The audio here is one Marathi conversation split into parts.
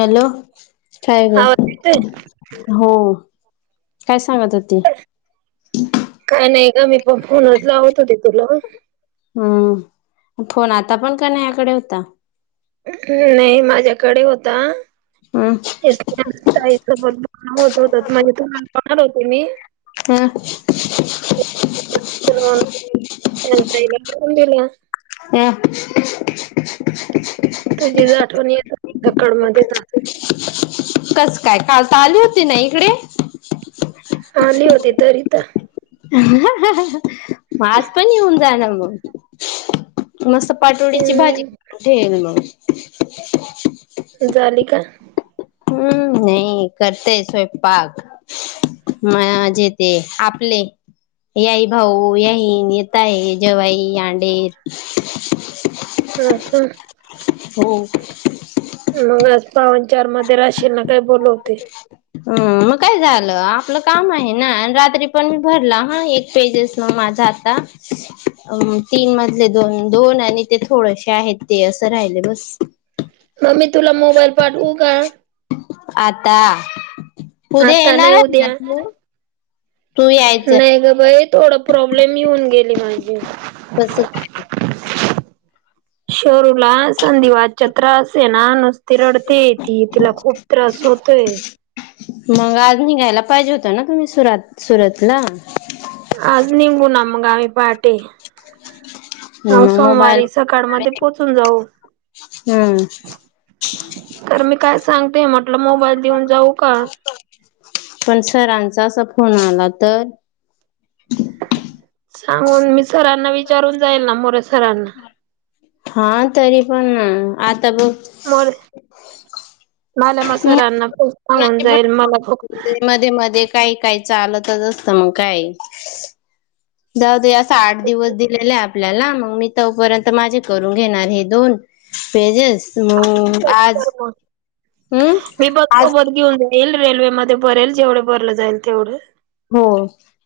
हॅलो काय ग आवाज येतोय? हो काय स काय नाही का मी पण फोनतला आहत होते तुला हम्म फोन आता पण का नाही याकडे होता ् नाही माझ्याकडे होता हम्म ईसत होत म्हणजे तु्हाला पणार होते मी ला ह तुझी आठवणी आहे कड मच कस काय कालता आली होती ना इकडे हली होती तरीता माज प हो जा ना मग मस्त पाटोळीची भाजी हम्म ठेल मग झाले का हम्म नाही करतय स्वयंपाक मजे तेे आपल्या पुले याई भाऊ याईन येत आहे जवई अंडेर हम हम हो मग आज पावन चार मध्ये राशील ना काही बोलवते ह मग काय झालं आपलं काम आहे ना रात्री पण मी भरला हा एक पेजेस मा जाता तीन मधले दोन दोन आणि ते थोडसे आहेत ते असं राहिल बस आ मी तुला मोबाईल पाठवू का ह आता नाही उद्या तू यायचं नाही ग बाई थोडा प्रॉब्लेम येऊन गे माज कसं काय चरूला संधीवाच्या त्रास ये ना नुसती रडते ती तिला खूप त्रास होतोय ते मग आज निघायला पाहिजे होत ना तुम्ही सुरात सुरतला आज निमू ना मगाम्ही पहाटे ह मग मोबाईल सोमवारी सकाळ मध्ये पोहोचून जाऊ हम्म तर मी काय सांगते. म्हटलं, मोबाईल देऊन जाऊ का? पण, सरांचा असा फोन आला तर? सांगून, मी, सरांना विचारून जाईल, ना, मोर, हा, तरी, पण, आ, तब... मोरे त मालमा सरांना खूप सांगून पण, जाईल मला मध्ये, मध्ये, काही, काही, चालत, असत, मग, काय, जाऊ, दे, असा आठ दिवस दिलेला आहे. आपल्याला, मग, मी तोपर्यंत, माझे करून घेणार हे, दोन, पेजेस, मग, खूप आज, हम्म मी, बघ आज सोबत घेऊन जाईल. रेल्वेमध्येध्ये, भरेल, जेवढे भरलं जाईल, तेवढे, हो,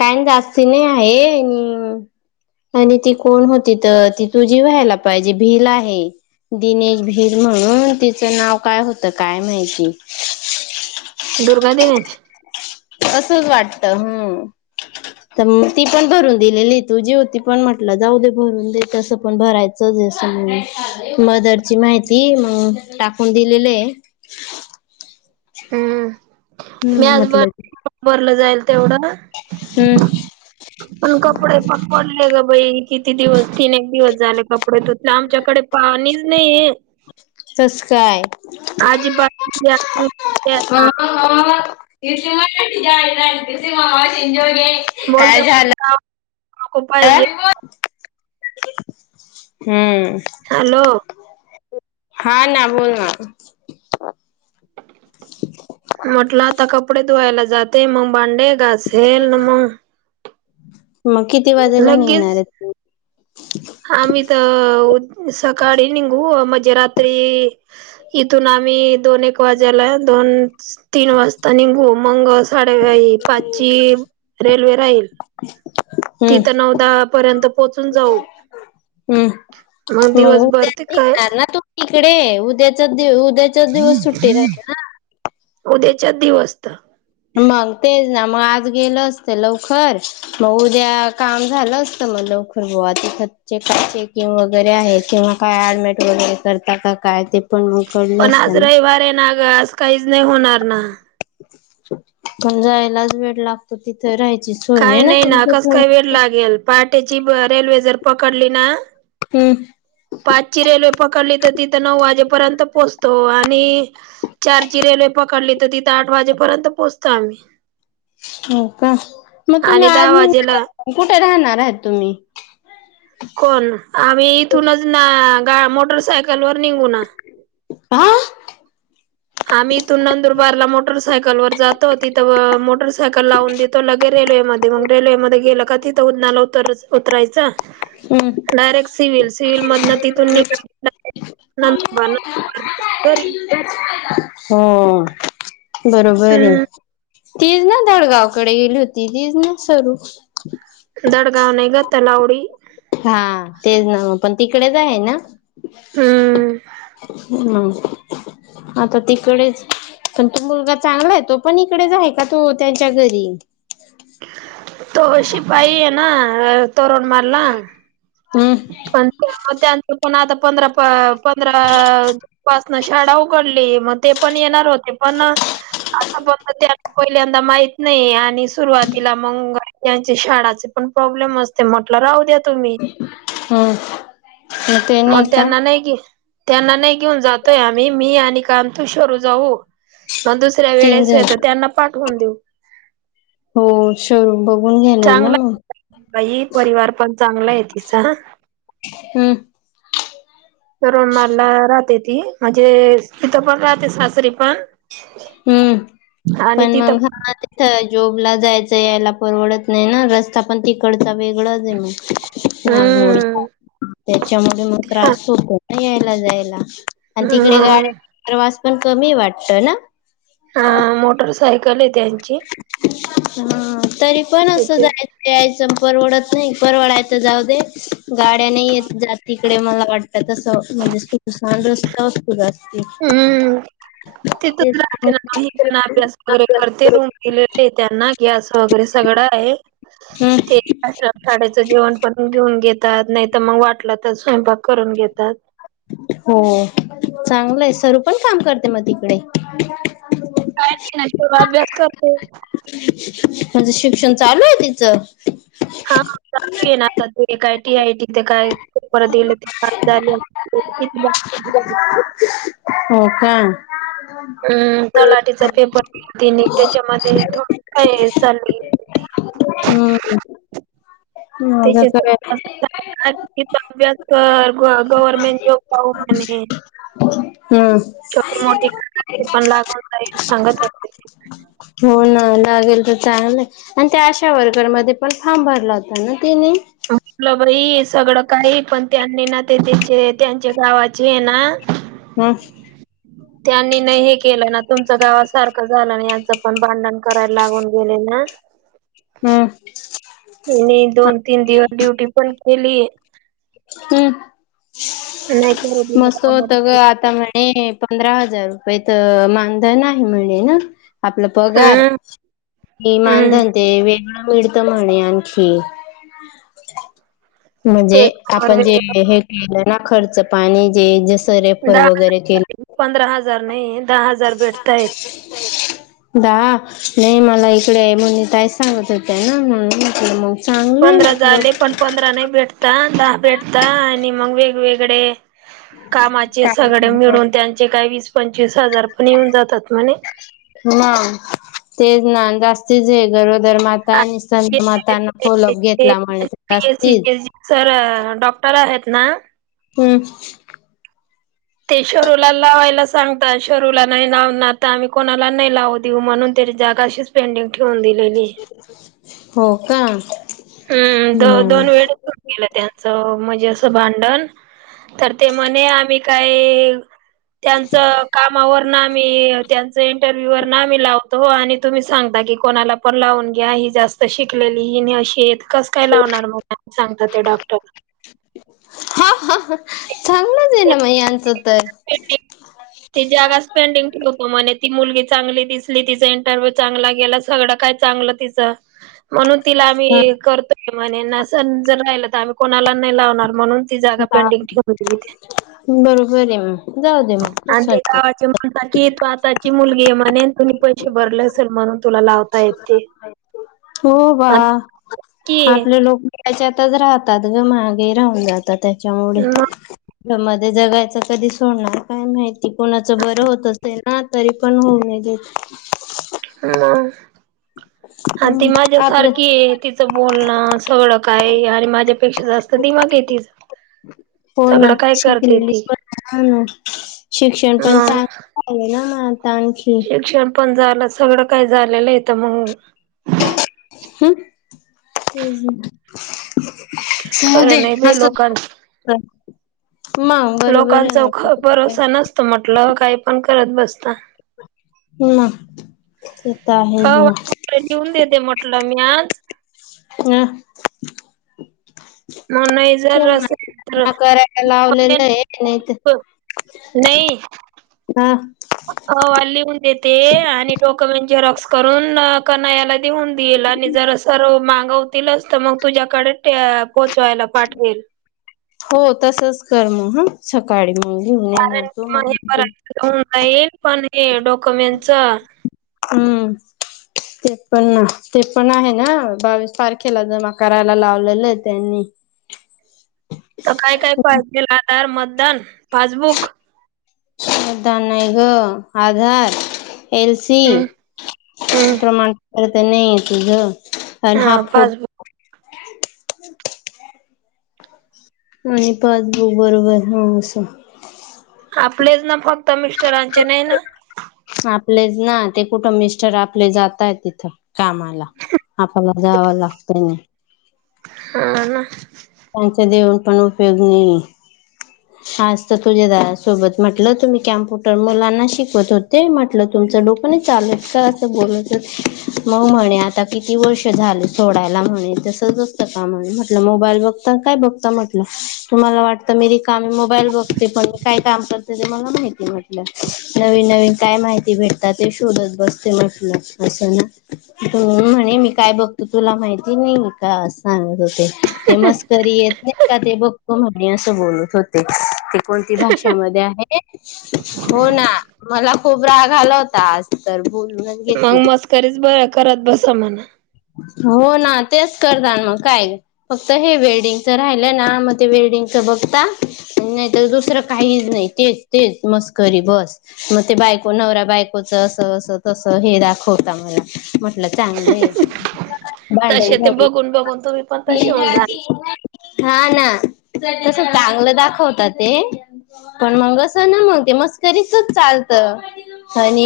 काय जास्ती, नाही आहे. आणि आणि ती कोण होती. तर ती तुझी व्हायला पाहिजे. भिल आहे. दिनेश, भीर म्हणून, तिचं नाव काय होतं, काय माहिती, दुर्गा दिनेच. असंच, वाटत हम्म. तर मग ती पण भरून दिलेली तुझी होती. पण म्हटलं जाऊ दे भरून देेतसं पण भरायचंचस, मदरची, माहिती, मग टाकून दिलेले आहे. हम्म, मी हम्म आज म्हटलं की बरबरला जाईल तेवढं ना. हम्म पण, कपडे पकडले ग बाई, किती, दिवस तीन एक दिवस झाले. कपडे तर आमच्याकडे पाणीच नाहीय. सच काय आजी बा त मय मला एंजॉय बोलतकू पाहिजे. हम्म हचालो.. हा, ना, बोल, ना, म्हटलं आता कपडे धुवायला जाते, मग, भांडे, गाासेल, मग, मग, किती वाजेला निघणार आहे लगेच त? आम्ही, त, सकाळी निंगू, ह म ध्य रात्री इथून, आम्ही दोन, एक वाज्याला दोन, तीन वाजता निगू भ मंग साडेई पाचची रेल्वे राहील. हम्म तिथ नऊदा पर्यंत पोहोचून जाऊ मग दिवसभर ते काय णार ना तू तिकडे उद्याचा दि उद्याच्या दिवस सुट्टी रा ना. उद्याच्याच दिवस तर मगते मग आज गेलं असत लवकर मग उद्या काम झालं असत मग लवकर बुवा. कच्चे कचे किं वगैरे आहे. किंवा काय अऍडमेट वगैरे करताात का? काय? ते. पण मग कळलं पण आज असतं ना रविवार आहे ना ग आज काहीच नाही होणार ना. पण, जायलाच वेळ लागतो. तिथे राहायच, काय नाही ना कस काय वेळ लागेल. पहाटेची रेल्वे जर पकडली ना तहम पाचची रेल्वे पकडली तर तिथं नऊ वाजेपर्यंत पोहोचतो आणि चारची रेल् पकडली तर तिथ आठ वाजेपयंतोचतो आम्ही. हो, का मग तुम्ही आणि आज दहा वाजेला कुठे राहणारह तुम्ही? हम् हम् कोण? आम्ही इथूनच ना मोटरसायकल कलवर निघ ना. [unintelligible] आम्ही इथून नंदुरबारला मोटरसायकल वर जातो, तिथं मोटरसायकल लावून देतो लगेर [unintelligible] रेल्वेमध्ये मग रेल्वेमध्ये गेलं का तिथं उन्हाला उतर उतरायचं. हम्म डायरेक्ट सिव्हिल सिव्हिल मधून तिथून निघाय [unintelligible] बनतरी [inaudible] हो बरोबर आहे. हम्म तीच ना दडगावकडे गेली होती तीच ना सरू? दडगाव नाही ग तलावडी. हा तेच ना पण तिकडेच आहे ना. हम्म हम् आता तिकडेच पण तो मुलगा चांगला आहे तो पण इकडेच आहे का तो त्यांच्या घरी तो शिपाई आहे ये ना तोरन माळला हम्म पण त्यांच पण आता पंधरा पंधरा [unintelligible] शाळा उघडली मग ते पण येणार होते पण आता बोलता. पहिल्यांदा माहित नाही आणि सुरुवातीला मग त्यांचे शाळाचे पण प्रॉब्लेम असते मग म्हटलं राहू द्या तुम्ही. हम् ते नाही मग का? त्यांना नाही घे त्यांना नाही घेऊन जातोय, आम्ही मी आणि कांता शरू जाऊ. मग दुसऱ्या तीन वेळेस जण तर त्यांना पाठवून देऊ. हो शरू बघून घे चांगला [unintelligible] बाई परिवार पण चांगला आहे तिचा. हम्म तोरणमाळला राहते ती म्हणजे तिथं पण राहते सासरी पण, हम्म आणि पण तिथं मग हा तिथ जॉबला जायचं यायला परवडत नाही ना रस्ता पण तिकडचा वेगळाच आहे मग नागमोडी हम्म त्याच्यामध्ये मग हा त्रास होतो ना यायला जायला. आणि तिकडे म गाड्यांचा प्रवास पण कमी वाटत ना. हा मोटर सायकल येत ह तरी पण असं त्याच्या जायचं यायचं परवडत परवडायचं जाऊ दे गाड्या नाही येत जात तिकडे मला वाट त्या तसं [inaudible] हम्म तिथच तेच राहते ना अभ्यास वगैरे करते र [unintelligible] दिलेले आहे त्यांना गॅस वगैरे सगळं आहे. हम्म. ते शाळेचं जेवण बनवून घेऊन घेतात नाही तर मग वाटलं तर स्वयंपाक करून घेतात. हो चांगलंय सरू पण काम करते मग तिकडे. काय नाही ना ते अभ्यास करते. म्हणजे शिक्षण चालू आहे तिचं? हा चालू आहे ना काय टी आय टी ते काय परत गेली ते झाले किती हो का हम तलाठीचा पेपर त्याच्यामध्ये थोड का चालू आहे हो [inaudible] हम्म माझं काय त्याच्यािती [inaudible] तर गव्हर्मेंट जॉब पाहू म्हणे छोटी मोठी हम कामाची पण लागवून संगत असते ती हो ना लागेल तर चांगल आणि त्या अशा वर्करमध्ये पण फार्म भरला होता ना? तिनी म्हटलं बाई सगळं काही पण त्यांनी ना ते त्याचे त्यांचे गावाचे आहे ना ह त्यांनी नाही हे केलं ना तुमच गावासारखं झालं नाही याच पण भांडण करायला लागून गेले ना? ह हं नाही. दोन, तीन दिवस ड्युटी पण केली. हम्म नाही करू दिलं मस्त होत गं. कामाला. आता म्हणे पंधरा हजार रुपये तर मानधन नाही म्हणे ना आपला पगार.... हम्म हम्म. मानधन तेे वे मिळत म्हणे आणखी म्हणजे पेशवर आपण जे वेगळं हे केलं ना खर्च पाणी जे सरेफर वगैरे केले. तर नाही दहा हजार दहा भेटतायत. हजार [inaudible] दहा नाही मला इकडे मुुन्नी ताई सांगत होतेय ना म्हणून इकडे मग चांगलंय पंधरा म्हटलं झाले. पण पंधरा नाही भेटता दहा भेटता आणि मग वेगवेगळे कामाचे काय सगळे मिळून त्यांचे काही वीस, पंचवीस हजार पण येऊन जातात म्हणे. ना.... तेच ना जास्तच आहे. गरज सुंदरमाता आणि संतमाताना कोलप घेतला म्ह पीएससी असतील चे सर डॉक्टर आहेत ना [inaudible] ते शरूला लावायला सांगता. शरूला नाही लाव ना आता आम्ही कोणाला नाही लावू देऊ म्हणून ते जागा अशीच पेंडिंग ठेवून दिलेली. हो का? हं द हम्म दोन वेळ होऊन गेलं अस त्यांचं म्हणजे असं भांडण तर ते म्हणे आम्ही काही.... त्यांच कामावर आम्ही त्यांच इंटरव्ह्यू वरन लावतो आणि तुम्ही सांगता की कोणाला पण लावून घ्या. जास्त शिकलेली ही अशी कस काय लावणार मग नाही सांगतात ते डॉक्टर हा हा चांगलंच आहे ना मग यांच तर. ते जागा स्पेंडिंग ठेवतो म्हणे. ती मुलगी चांगली दिसली तिचा इंटरव्ह्यू चांगला गेला सगळं काय चागलं तिचं. म्हणून तिला ह आम्ही करतोय म्हणे न जर राहिलं तर आम्ही कोणाला नाही लावणार. म्हणून ती जागा पेंटिंग ठेवून दिलीत. बरोबर आहे मग जाऊ दे मग आणि तस ते वाटते गावाचे म्हणतात की तू आताची मुलगी आहे म्हणे तुम्ही पैसे भरले असेल म्हणून. तुला लावता येते हो वा की आपले लोक त्याच्यातच राहतात ग महागे राहून जातात त्याच्यामुळे. मग मध्ये जगायच कधी सोडणार काय माहिती कोणाचं बरं होत असेल. हा तरी पण होऊ नाही देत. हा. हम् [inaudible] [unintelligible] ह ती माझ्या सारखी आहे तिचं बोलणं सगळं काय आणि माझ्यापेक्षा जास्त ती. के तिच हो ना सगळं काय करते शिकलेली पण आहे. हा ना शिक्षण पण मग चांगल झाले ना म आता आणखी. शिक्षण पण झालं सगळं काही झालेलं आहे तर मग. हम [inaudible] [unintelligible] ते राहुदे खरं नाही बाई असच लोकांच असत. लोकांचा भरोसा नसतो म्हटलं काही पण करत बसत. हं ते. तर हो आहेच ना वाटल लिवून देते मटलं मी आज अ, सोमवारी जमा करायला लावलेलं आहे नाही तर [unintelligible] नाई. हा अहवाल लिवून देते आणि डॉक्युमेंट जे झेरॉक्स करून कना याला नेऊन देईल आणि जर सर्व माग होतीलच तर मग तुझ्याकडे पोहोचवायला पाठवेल. हो तसच कर मग ह सकाळी. मग घेऊन येणार कारण तू म मग हे बय ऑन लाईन पण हे डॉक्युमेंटच. हम्म. ते पण ना ते पण आहे ना बावीस तारखेला जमा करायला लावलेले आहे त्यांनी. [unintelligible] तर काय काय पाहिजेल आधार, मतदान, पासबुक, मतदान नाही ग आधार. एल, सी, हम्म हम्म प्रमाणपत्र तर नाही तुझ. हा पासबुक. आणि पासबुक बरोबर ह असं. आपलेच ना फक्त मिश्टरांचे नाहीना. आपलेच ना ते कुठ मिस्टर आपले जातायत तिथे कामाला. आपल्याला जावा लागतंय ना. हा ना. [unintelligible] हा असत तुझ्या जावे सोबत म्हटलं तुम्ही कॅम्प्युटर मुलांना शिकवत होते म्हटलं तुम ते टोक नाही चाल का अस बोलते मग म्हणे आता किती वर्ष झाले सोडायला. तसच असतका म्हटल मोबाईल बघता अण काय बघता म्हट तुम्हाला वाटत मी मोबाईल बघते पण म काय काम करते ते मला माहिती म्हटल नवीन नवीन काय माहिती भे ते शोधत बसते अस ना म्हणे मी काय बघतो तुला माहिती. माहिती नाही काय असे म्हणत होते. ते मस्करी येत नाइ का ते बघत म्हणे असं बोलत होते. कोणती भाषामध्ये आहे हो ना. मला खूप राग आला होता आज तर बोलूनच मग घेतलं. मस्करीच बर करत बसा म्हणा. हो ना तेच करतात, मग काय फक्त हे वेल्डिंगच राहिलं ना मग ते वेल्डिंग टबकता. नाइ तर दुसरं काहीच नाही तेच तेच मस्करी बस मग ते बायको नवरा बाय बायकोच अस अस तस हे दाखवता मला म्हटलं चांगलंय भांडण तसे ते झाली. बघून बघून तुम्ही पण तसे होऊन जा [inaudible] हा ना तस चांगल दाखवता ते पण म अस मस्करीच चालत आणि